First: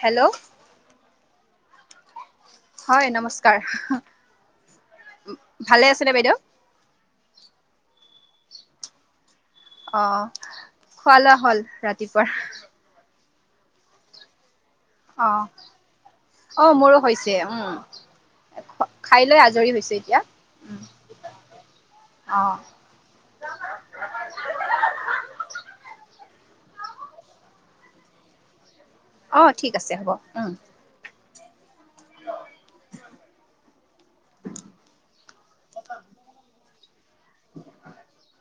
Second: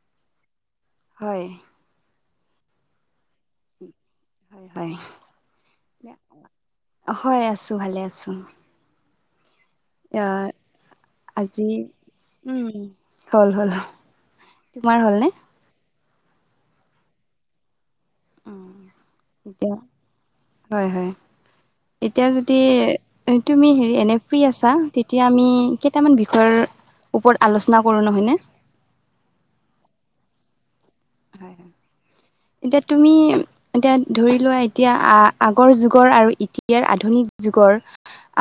Hello. হয়। হয় নমস্কাৰ। হয়, হয়, ভালে আছেনে বাইদেউ হয় আছোঁ ভালে আছোঁ। অ এ খোৱা লোৱা হ'ল আজি ৰাতিপুৱাৰ উম হল, হল। তোমাৰ হ'লনে অ', অহ মোৰো হৈছে উম। অ', খাই লৈ আজৰি এতিয়া হৈছে হয়, হয় এতিয়া অ যদি তুমি হেৰি এনে ফ্ৰী আছা তেতিয়া আমি কেইটামান বিষয়ৰ ওপৰত আলোচনা কৰোঁ নহয়নে। অ', ঠিক আছে হ'ব। হয়, হয় এতিয়া তুমি। এতিয়া ধৰি লোৱা এতিয়া আ আগৰ যুগৰ আৰু এতিয়াৰ আধুনিক যুগৰ-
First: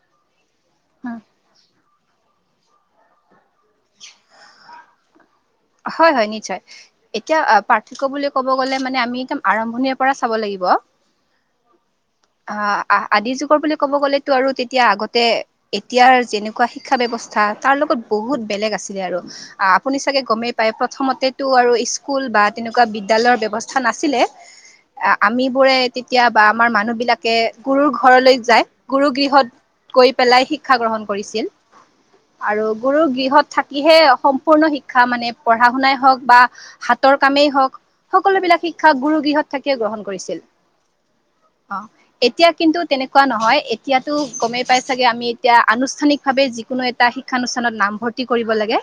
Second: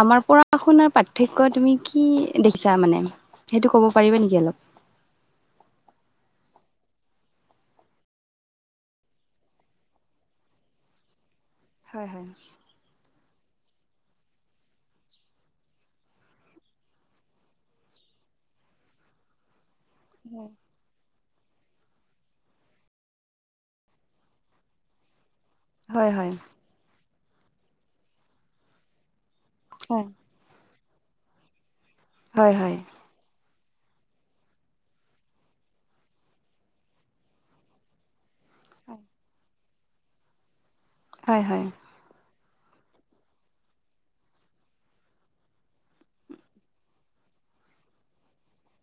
আমাৰ পঢ়া শুনাৰ উম পাৰ্থক্য তুমি কি দেখিছা মানে সেইটো ক'ব পাৰিবা নেকি অলপ। হয়, হয় নিশ্চয়। এতিয়া পাৰ্থক্য বুলি ক'ব গলে মানে আমি একদম আৰম্ভণিৰ পৰা চাব লাগিব। হয়, হয়। অ', আদি যুগৰ বুলি ক'ব গ'লেতো আৰু তেতিয়া আগতে এতিয়াৰ যেনেকুৱা শিক্ষা ব্যৱস্থা তাৰ লগত বহুত বেলেগ আছিলে আৰু আপুনি চাগে গমেই পাই প্ৰথমতেটো আৰু স্কুল বা তেনেকুৱা বিদ্যালয়ৰ ব্যৱস্থা নাছিলে। আমিবোৰে হয় তেতিয়া হয় বা আমাৰ মানুহ বিলাকে গুৰুৰ ঘৰলৈ যায় গুৰু গৃহত - হয় কৈ পেলাই শিক্ষা গ্ৰহণ কৰিছিল। হয় আৰু হয় গুৰু গৃহত - থাকিহে সম্পূৰ্ণ শিক্ষা মানে পঢ়া শুনাই হওঁক বা হাতৰ কামেই হওঁক - সকলোবিলাক শিক্ষাক গুৰু গৃহত থাকিয়ে গ্ৰহণ কৰিছিল। হয় হয়। এতিয়া কিন্তু তেনেকুৱা নহয় এতিয়াতো গমেই পাই চাগে আমি এতিয়া আনুষ্ঠানিক ভাৱে যিকোনো এ - টা শিক্ষানুষ্ঠানত নামভৰ্তি কৰিব লাগে,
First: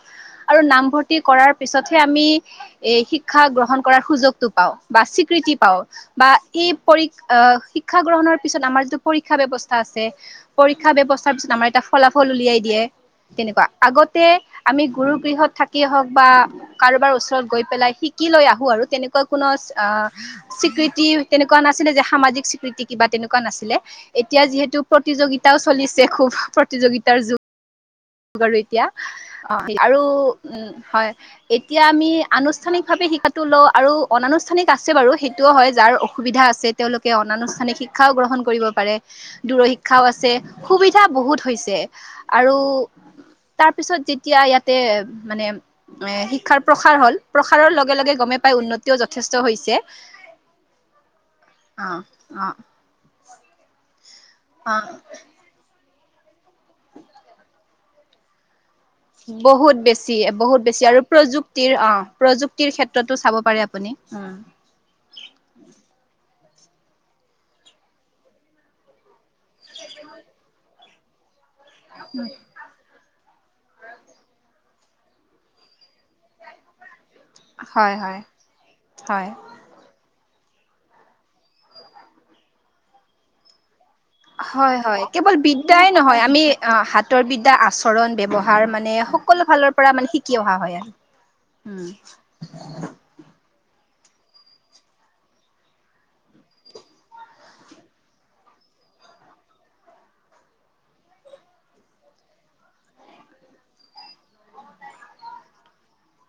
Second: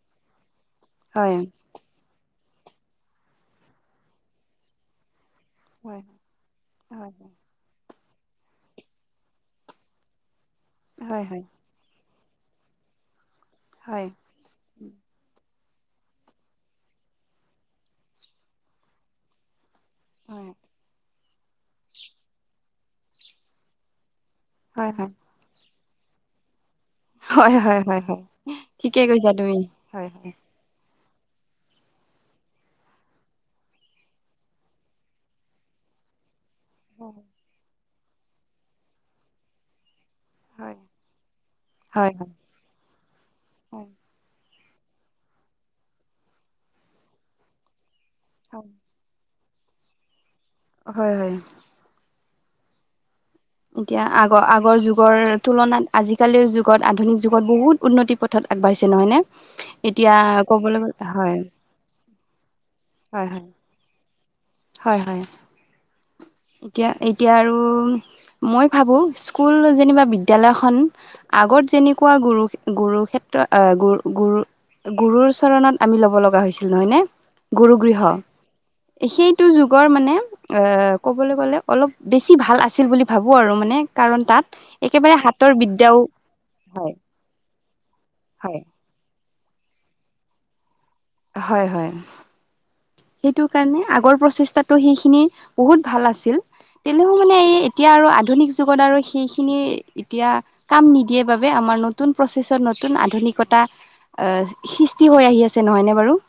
আৰু নামভৰ্তি - হয় কৰাৰ পিছতহে আমি এই শিক্ষা গ্ৰহণ কৰাৰ সুযোগটো পাওঁ বা স্বীকৃতি - পাও হয় বা এই পৰি হয় শিক্ষা গ্ৰহণৰ পিছত আমাৰ যিটো পৰীক্ষা ব্যৱস্থা আছে - পৰীক্ষা হয় ব্যৱস্থাৰ হয় পিছত আমাৰ এটা ফলাফল উলিয়াই দিয়ে তেনেকুৱা হয় আগতে - আমি গুৰু গৃহত থাকিয়ে হওক বা কাৰোবাৰ ওচৰত গৈ পেলাই শিকি লৈ আহো আৰু তেনে- কুৱা কোনো অ স্বীকৃতি তেনেকুৱা নাছিলে যে সামাজিক স্বীকৃতি - কিবা তেনেকুৱা নাছিলে, এতিয়া যিহেতু হয় প্ৰতিযোগিতাও চলিছে খুব প্ৰতিযোগি- তাৰ যোগ হয় হয় হয় আৰু এতিয়া ঠিকে কৈছা অ তুমি আৰু হয় হয় উম হয়। এতিয়া আমি আনুষ্ঠানিকভাৱে শিক্ষাটো লও আৰু অনানুষ্ঠানিক আছে বাৰু সেইটোও হয় যাৰ অসুবিধা আছে - ছে তেওঁলোকে অনানুষ্ঠানিক শিক্ষাও গ্ৰহণ কৰিব পাৰে দূৰ শিক্ষাও আছে। হয় সুবিধা বহুত হৈছে, হয় আৰু - তাৰ হয় পিছত যেতিয়া ইয়াতে মানে - এ শিক্ষাৰ প্ৰসাৰ হল প্ৰসাৰৰ লগে লগে গমে পাই উন্নতিও যথেষ্ট হৈছে - হয় হয়। অ অ। এতিয়া আগৰ আগৰ অ যুগৰ তুলনাত আজিকালিৰ যুগত আধুনিক যুগত বহুত - উন্নতি পথত আগবাঢ়িছে নহয় নে? বহুত বেছি এতিয়া বহুত ক'বলৈ গলে হয় - তিৰ ক্ষেত্ৰতো চাব পাৰে আপুনি - হয় হয়। এতিয়া এতিয়া আৰু মই ভাবো স্কুল যেনিবা বিদ্যালয়খন - আগত যেনেকুৱা গুৰু শি- গুৰুৰ ক্ষেত্ৰ গুৰু গুৰু গুৰুৰ চৰণত আমি ল'ব লগা হৈছিল নহয় নে? গুৰু হয় গৃহ, হয় হয় সেইটো যুগৰ মানে অ - ক'বলৈ গ'লে অলপ বেছি ভাল আছিল বুলি ভাবোঁ আৰু মানে - হয় হয়, কেৱল বিদ্যায়াই নহয় আমি হয় হাতৰ বিদ্যা আচৰণ হয় ব্যৱহাৰ মানে স - সকলো ফালৰ পৰা মানে শিকি অহা হয় আৰু হয় হয় উম। সেইটো কাৰণে আগৰ প্ৰচেষ্টাতো সেইখিনি বহুত ভাল আছিল। তেনেও মানে এই এতিয়া আৰু আধুনিক যুগত আৰু সেইখিনি এতিয়া - কাম নিদিয়ে বাবে আমাৰ নতুন প্ৰচেছত নতুন আধুনিকতা - সৃষ্টি হৈ আহি আছে নহয় নে বাৰু?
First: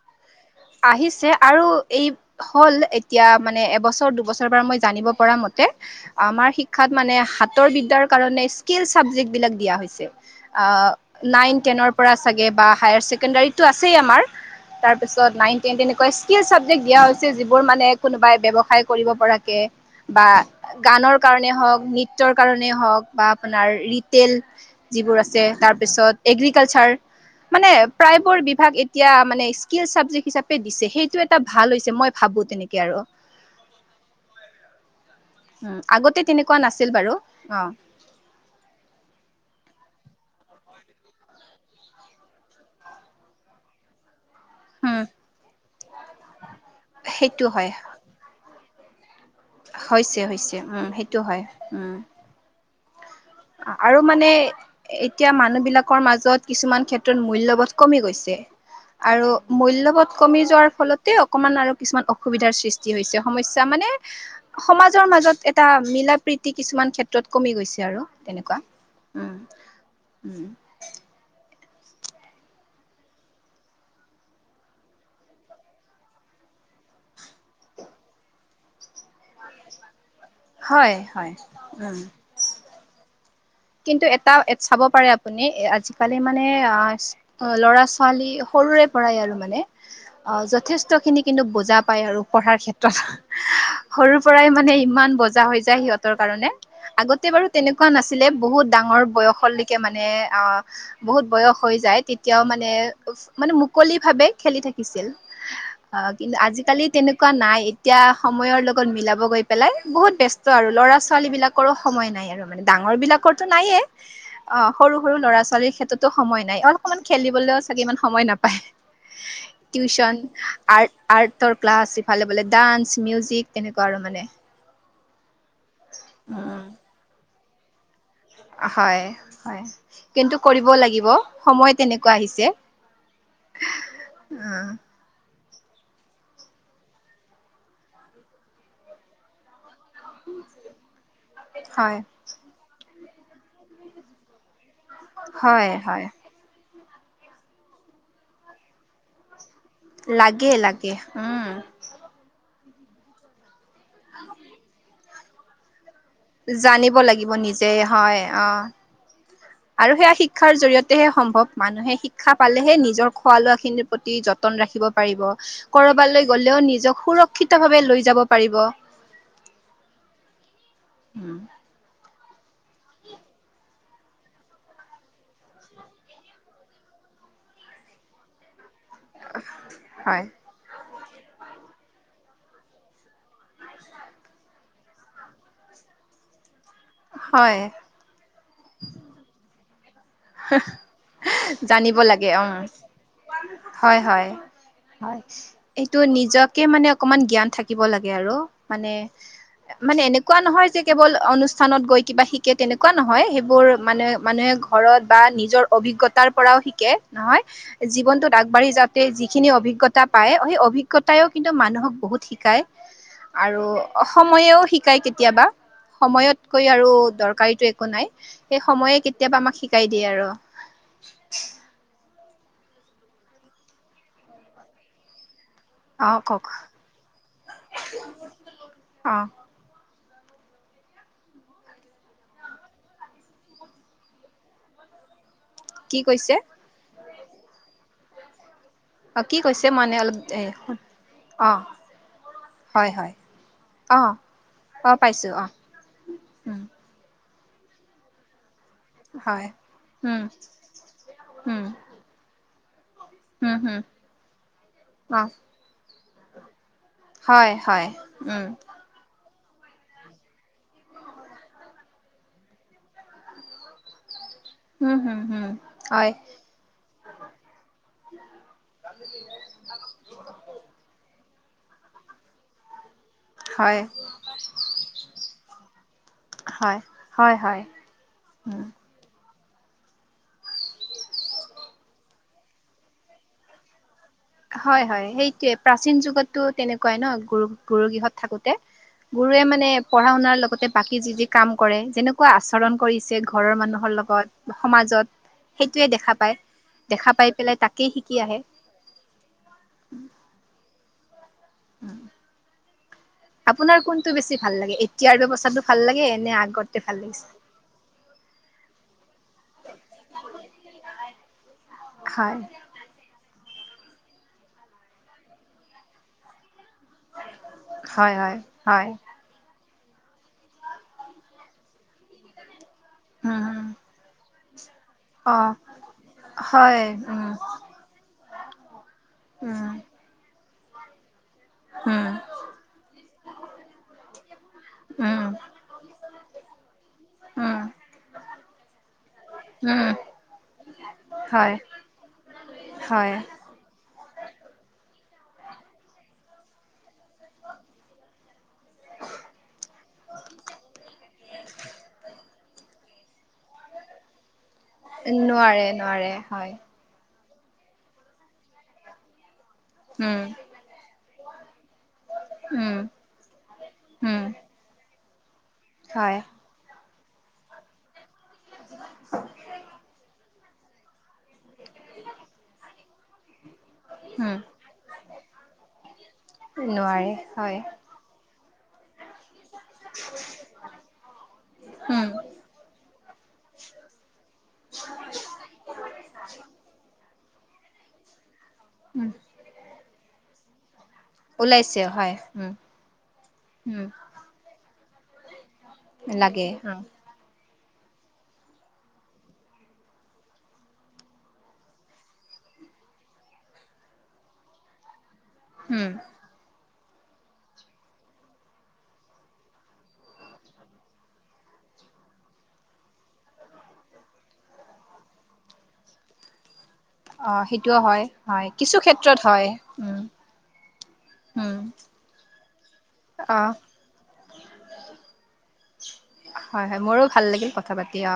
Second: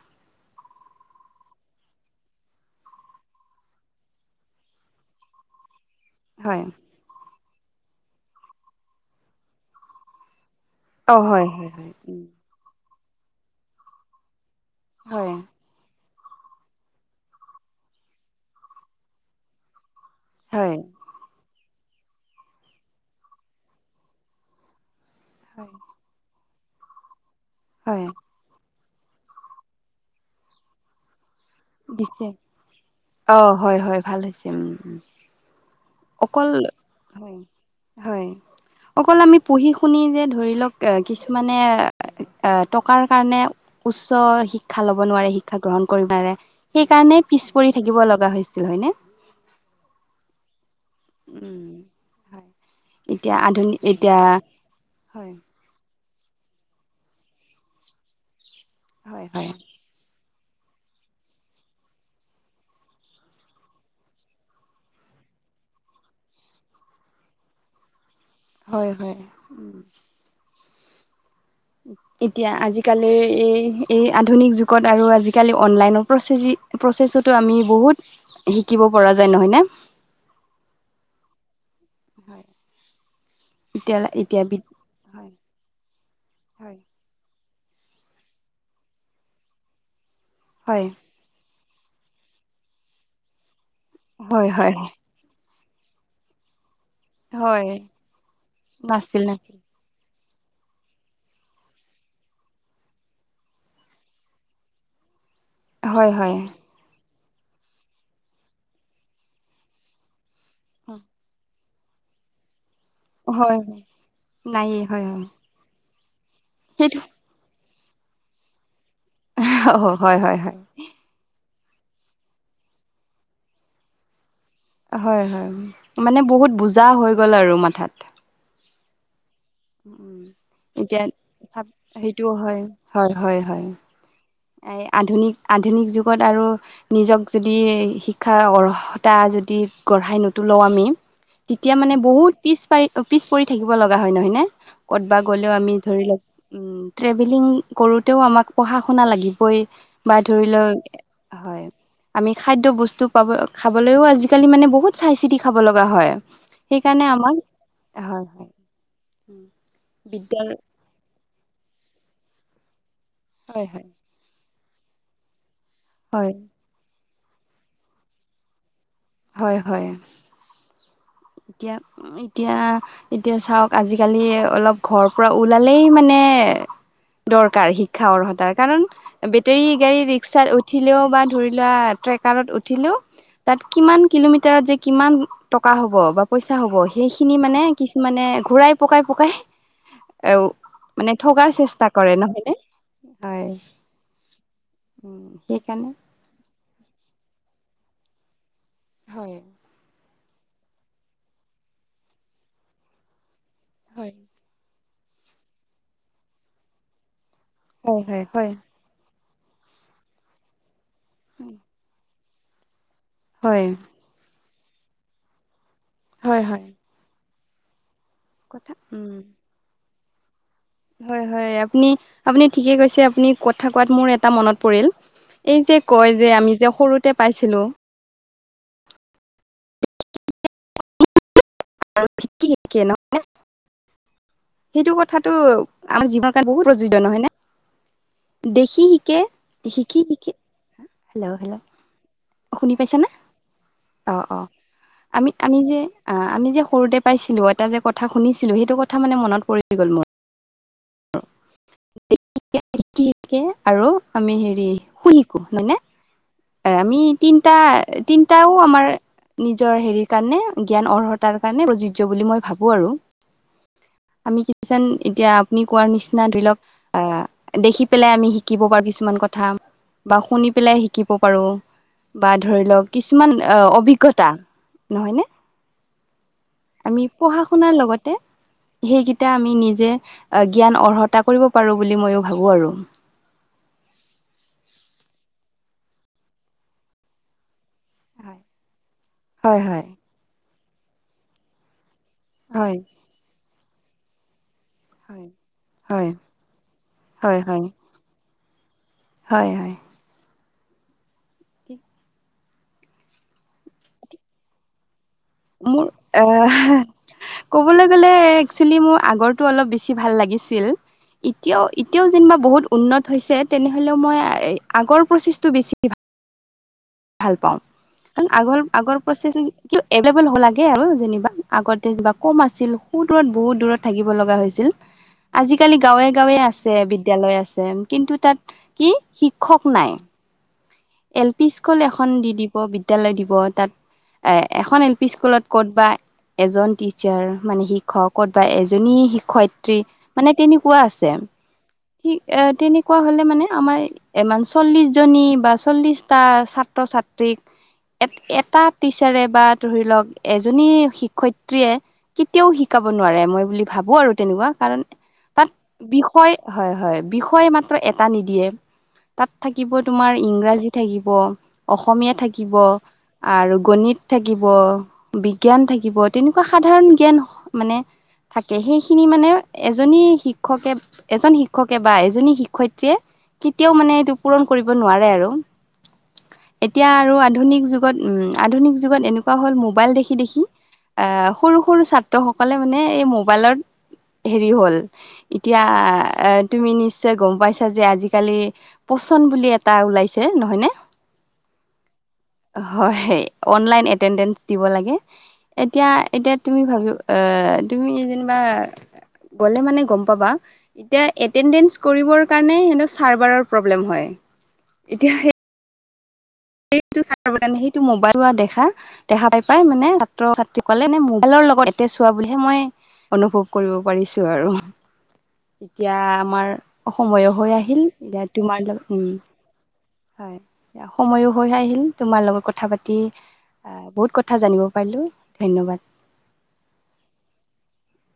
আহিছে আৰু এই - হল এতিয়া মানে এবছৰ দুবছৰৰ পৰা মই জানিব পৰা মতে - আমাৰ হয়। শিক্ষাত মানে হাতৰ বিদ্যাৰ কাৰণে স্কিল চাবজেক্টবিলাক দিয়া হৈছে। অ- হয় নাইন হয় হয় টেনৰ পৰা উম। চাগে বা হায়াৰ ছেকেণ্ডাৰীতো আছে আমাৰ হয় তাৰপিছত নাইন টেন তেনে- কুৱা স্কিল চাবজেক্ট দিয়া হৈছে যিবোৰ মানে কোনোবাই ব্যৱসায় কৰিব পৰাকে - বা হয় গানৰ - কাৰণে হ‌ওক, নৃত্যৰ কাৰণে হ‌ওক বা আপোনাৰ ৰিটেইল যিবোৰৰ আ - ছে, হয় তাৰ পিছত এগ্ৰিকালচাৰ, মানে হয় প্ৰায়েই বোৰ বিভাগ এতিয়া মানে স্কিল চাব- জেক হিচাপে দিছে, সেইটো এ- টা ভাল হৈছে মই দিছে ভাবো তেনেকে আৰু উ অ হয় হয় ভাল হৈছে উম উম। আগতে অকল তেনেকুৱা নাছিল বাৰু হয় অ হয় অকল আমি পঢ়ি শুনি যে ধৰি লওক এ কিছুমানে এ টকাৰ কাৰণে উচ্চ শিক ক্ষা উম ল'ব নোৱাৰে শিক্ষা গ্ৰহণ কৰিব নোৱাৰে সেইকাৰণে পিছ সেইটো হয় পৰি থাকিব লগা হৈছিল হয়নে হৈছে হৈছে উম সেইটো হয় উম হয় এতিয়া আধু আ আৰু মানে এতিয়া মানুহ বিলাকৰ মাজত কিছুমান ক্ষেত্ৰত মূল্যবধ কমি গৈছে হয় আৰু হয় মূল্যবধ কমি যোৱাৰ ফলতে অকমান আৰু কিছুমান অসুবিধাৰ সৃষ্টি হৈছে সমস্যা মানে সমাজৰ মাজত এটা মিলা প্ৰীতি কিছুমান ক্ষেত্ৰত কমি গৈছে আৰু তেনেকুৱা হয় হয়। উম উ এতিয়া আজিকালিৰ এই এই আধুনিক যুগত আৰু আজিকালি অনলাইনৰ প্ৰচেজি প্ৰচেছতো আমি বহুত শিকিব পৰা যায় নহয়নে হয় হয় উম হয় কিন্তু এটা এ চাব পাৰে আপ পুনি আজিকালি মানে আ হয় ল'ৰা ছোৱালী সৰুৰে পৰাই আৰু মানে অ হয় যথেষ্ট খিনি কিন্তু বুজা পায় আৰু পঢ়াৰ ক্ষেত্ৰত সৰু পৰাই হয় মানে হয় ইমান বজা হৈ যায় সিহঁতৰ কাৰণে আগত তে হয় বাৰু হয় তেনেকুৱা নাছিলে বহুত ডাঙৰ নাছিল নাছিল বয়সলৈকে মানে আহ বহুত বয়স হৈ যায় তেতিয়াও মানে উফ মানে মুকলি ভাৱে খেলি থাকিছিল অ হয় কিন হয় আজিকালি তেনেকুৱা নাই এতিয়া সময়ৰ লগত মিলাব গৈ পেলাই বহুত বেচ ত আৰু ল'ৰা ছোৱালী বিলাকৰো সময় নাই আৰু মানে ডাঙৰ বিলাক ত হয় নাইয়ে অ নায়ে সৰু হয় সৰু হয় ল'ৰা ছোৱালীৰ ক্ষেত্ৰটো সময় নাই সেইটো অলমান খেলি বলও চাগে ইমান সময় নাপায় অ' হয়, টিউচন হয়, হয়, আৰ্ট আৰ্টৰ ক্লাছ আছে ইফালে বোলে ডান্স মিউজিক তেনেকুৱা আৰু মানে হয় হয় উম মানে বহুত উম বুজা হৈ গ'ল আৰু মাথাত হয় হয় উম, কিন্তু কৰিব এতিয়া লাগিব চাব সময় তেনেকুৱা সেইটোও আহিছে হয়, উম এ আধুনিক আধুনিক যুগত আৰু নিজক যদি শিক্ষাৰ অৰ্হতা যদি গঢ়াই নুতুলও আমি তেতিয়া মানে হয় বহুত পিছ পাৰি অ পিছ পৰি থাকিব লগা হয় নহয় নে ক'তবা গ'লেও হয় আমি ধৰি হয় লওক উ ট্ৰেভেলিং কৰোতেও আমাক পঢ়া শুনা লাগিবই বা ধৰি লাগে লওক লাগে উম হয় আমি খাদ্য বস্তু পাব খাবলৈও আজিকালি মানে বহুত চাই চিতি খাব লগা হয় জানিব সেইকাৰণে লাগিব নিজে হয় অ উম আৰু সেয়া শিক্ষাৰ জৰিয়তেহে সম্ভৱ মানুহে শিক্ষা পালেহে নিজৰ খোৱা লোৱা হয় হয় খিনিৰ প্ৰতি যত তন ৰাখিব পাৰিব কৰবালৈ হয় গলেও নিজক সুৰক্ষিত ভাৱে লৈ যাব পাৰিব হয় হয় উম, এতিয়া এতিয়া এতিয়া চাওক আজিকালি এ অলপ ঘৰ পৰা ওলালেই মানে দৰকাৰ শিক্ষা অৰ্হতাৰ কাৰণ বেটেৰী গাড়ী হয় ৰিক্সাত উঠিলেও বা ধৰি লোৱা ট্ৰেকাৰত উঠিলেও [unintelligible] কিমান কিলোমিটাৰত যে কিমান টকা হ'ব বা পইচা হ'ব সেইখিনি মানে হয় কিছ [unintelligible] মানে ঘূৰাই পকাই-পকাই [inaudible] [unintelligible] এ মানে থগাকাৰ চেষ্টা জানিব কৰে লাগে অ নহয় নে? হয়। হয় হয় হয়। উম সেইকাৰণে এইটো নিজক [inaudible] কে মানে অকমান জ্ঞান থাকিব লাগে আৰু মানে হয় মানে এনে [unintelligible] এনেকুৱা নহয় যে কেৱল অনুষ্ঠানত গৈ কিবা শিকে তেনেকুৱা নহয় সেইবোৰ মানে হয় মানুহে ঘৰত [unintelligible] বা নিজৰ অভিজ্ঞতাৰ পৰাও শিকে নহয় হয় হয় জীৱনটোত হয় আগবঢ়ি যাব [unintelligible] যিখিনি অভিজ্ঞতা পায় সেই অভিজ্ঞতাও কিন্তু মানুহক বহুত শিকায়। [unintelligible] আৰু হয় সময়েও শিকায় কেতিয়াবা হয় হয় সময়তকৈ আৰু দৰকাৰীটো [unintelligible] একো নাই সেই কথা সময়ে কেতিয়াবা আমাক শিকাই দিয়ে আৰু। [unintelligible] হয়-হয়, আপুনি-আপুনি ঠিকে কৈছে। আপুনি কথা কোৱাত মোৰ এটা মনত পৰিল এই যে [unintelligible] কয় যে আমি যে সৰুতে পাইছিলোঁ [unintelligible] উ [unintelligible] অঁ [inaudible] [unintelligible] ন মানে [inaudible] সেইটো কথাটো কি আমাৰ জীৱনৰ কৈছে কাৰণে বহুত [unintelligible] উপযুক্ত নহয় নে? দেখি শিক [unintelligible] অ শিকে, কি কৈছে মানে অলপ শিকি-শিকি এ [inaudible] অ হেল্ল'-হেল্ল' [unintelligible] শুনি হয় পাইছা নে? হয় অ অ-অ! অ [inaudible] পাইছো অ আমি-আমি যে আহ আমি যে [unintelligible] সৰুতে পাইছিলোঁ, এটা যে কথা শুনিছিলোঁ সেইটো কথা [inaudible] হয়। পৰি গ'ল মোৰ উম! [inaudible] উম! [unintelligible] দেখি শিকে হুম, হুম, আৰু আমি হেৰি শুনি অ', শিকো হয় নে? আমি হয়, হয়, উম, তিনিটা-তিনিটাও আমাৰ [unintelligible] নিজৰ হেৰিৰ কাৰণে জ্ঞান অৰ্হতাৰ কাৰণে প্ৰযোজ্য বুলি মই ভাবো আৰু। [inaudible] আমি কিচান হুম, হুম, এতিয়া হুম, আপুনি কোৱাৰ হয়, নিচিনা ধৰি লওক। [unintelligible] আহ দেখি পেলাই আমি শিকিব পাৰো কিছুমান কথা বা শুনি পেলাই [unintelligible] শিকিব পাৰোঁ বা ধৰি লওক [inaudible] কিছুমান হয়, অভিজ্ঞতা নহয় নে? [inaudible] হয়, আমি হয়, হয়, পঢ়া-শুনাৰ লগতে উম। [unintelligible] সেইকেইটা আমি নিজে জ্ঞান অৰ্হতা কৰিব পাৰোঁ বুলি মইয়ো ভাবো আৰু। [unintelligible] হয়-হয়, সেইটোৱেই প্ৰাচীন যুগতো তেনেকুৱাই ন, গুৰু-গুৰু গৃহত [inaudible] হয় থাকোঁতে। গুৰুৱে হয় মানে হয় পঢ়া-শুনাৰ লগতে বাকী যি যি কাম কৰে যেনেক [unintelligible] কেনেকুৱা হয় আচৰণ কৰিছে ঘৰৰ মানুহৰ লগত। [unintelligible] সমাজত হয় সেইটোৱেই হয়, দেখা পায়, দেখা পাই পেলাই তাকেই শিকি আহে। [inaudible] হয়-হয়। [unintelligible] [unintelligible] আপোনাৰ কোনটো বেছি ভাল লাগে এতিয়াৰ ব্যৱস্থা [unintelligible] মোৰ ভাল লাগে এনে আহ আগতে ভাল লাগিছে? ক'বলৈ গ'লে একচুৱেলি মোৰ আগৰটো অলপ বেছি ভাল লাগিছিল। [inaudible] এতিয়াও-এতিয়াও যেনিবা হয়, বহুত উন্নত হৈছে তেনেহলেও মই আগৰ প্ৰচেছটো বেছি [unintelligible] [unintelligible] ভাল পাওঁ হয়, কাৰণ হয়, হয়। আগৰ-আগৰ প্ৰচেছ [unintelligible] এভেইলেবল হ'ব লাগে আৰু যেনিবা আগতে বা কম আছিল সু-দূৰত বহুত উম, দূৰত থাকিব লগা হৈছিল। [unintelligible] অ', আজিকালি গাঁৱে-গাঁৱে আছে হয়, উম, বিদ্যালয় আছে। কিন্তু তাত কি শিক্ষক উম, নাই? [unintelligible] এল পি স্কুল উম, এখন দি দিব বিদ্যালয় দিব, তাত [unintelligible] এ এখন এলপি উম, স্কুলত ক'ত বা [unintelligible] এজন টিচাৰ উম, মানে শিক্ষক ক'ত বা এজনী শিক্ষয়িত্ৰী। উম, [unintelligible] মানে তেনেকুৱা আছে হয়, সি তেনেকুৱা হয়, হলে মানে। আমাৰ ইমান চল্লিশ জনী বা চল্লিশটা ছাত্ৰ- ছাত্ৰীক এ এটা টিচাৰে বা ধৰি লওক এজনী শিক্ষয়িত্ৰীয়ে কেতিয়াও শিকাব নোৱাৰে মই বুলি ভাবো আৰু তেনেকুৱা। নোৱাৰে, নোৱাৰে, বিষয় হয় হয় বি তাই মাত্ৰ এটা নিদিয়ে তাত থাকিব তোমাৰ উম, ইংৰাজ, থাকিব অসমীয়া, থাকিব উম, আৰু গণিত, উম, থাকিব বিজ্ঞান থাকিব হয়, তেনেকুৱা সাধাৰণ জ্ঞান মানে থাকে সেইখিনি মানে এজনী শি শিক্ষকে এজন শিক্ষকে বা এজনী শিক্ষয়িত্ৰীয়ে কেতিয়াও মানে। সটো উম, পূৰণ কৰিব নোৱাৰে আৰু এতিয়া নোৱাৰে, আৰু হয়, আধুনিক যুগত উম আধুনিক যুগত এনেুৱা। এনেকুৱা হ'ল মোবাইল দেখি দেখি আহ সৰু সৰু উম, ছাত্ৰ সকলে মানে এই মোবাইলত হেৰি হ'ল এতিয়া এ তুমি নিশ্চয় গম পাইছা যে আজিকালি। উম, পোচন বুলি এটা ওলাইছে নহয়নে। ওলাইছে, হয়, উম, হয় উম, অনলাইন এটেডেন্ট - দিব লাগে এতিয়া এতিয়া লাগে, তুমি উম, ভাবি আহ তুমি যেনিবা। গ'লে মানে গম পাবা। এতিয়া এটেণ্ডেঞ্চ কৰিবৰ কাৰণে সিহঁতৰ চাৰ্ভাৰৰ প্ৰব্লেম হয়। ইতিয়া সেই উম সেইটো চ কাৰণে সেইটো মোবাইল চোৱা দেখা। দেখা পাই পাই মানে ছাত্ৰ ছাত্ৰীসলে নে মোবাইলৰ লগত এতে চোৱা বুলিহে। মই অনুভৱ কৰিব পাৰিছো আৰু এতিয়া। আমাৰ সময়ো অ', হৈ সেইটোও আহিল হয়, এতিয়া হয়, তোমাৰ কিছু লগত উম ক্ষেত্ৰত হয়, উম, হয় সময়ো। হৈ উম, আহিল তোমাৰ লগত কথা পাতি অ', বহুত কথা জানিব পাৰিলোঁ ধন্যবাদ। হয় হয় মোৰো ভাল লাগিল কথা পাতি অ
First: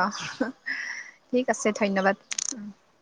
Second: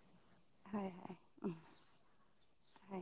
হয় হয় ঠিক আছে ধন্যবাদ। হয়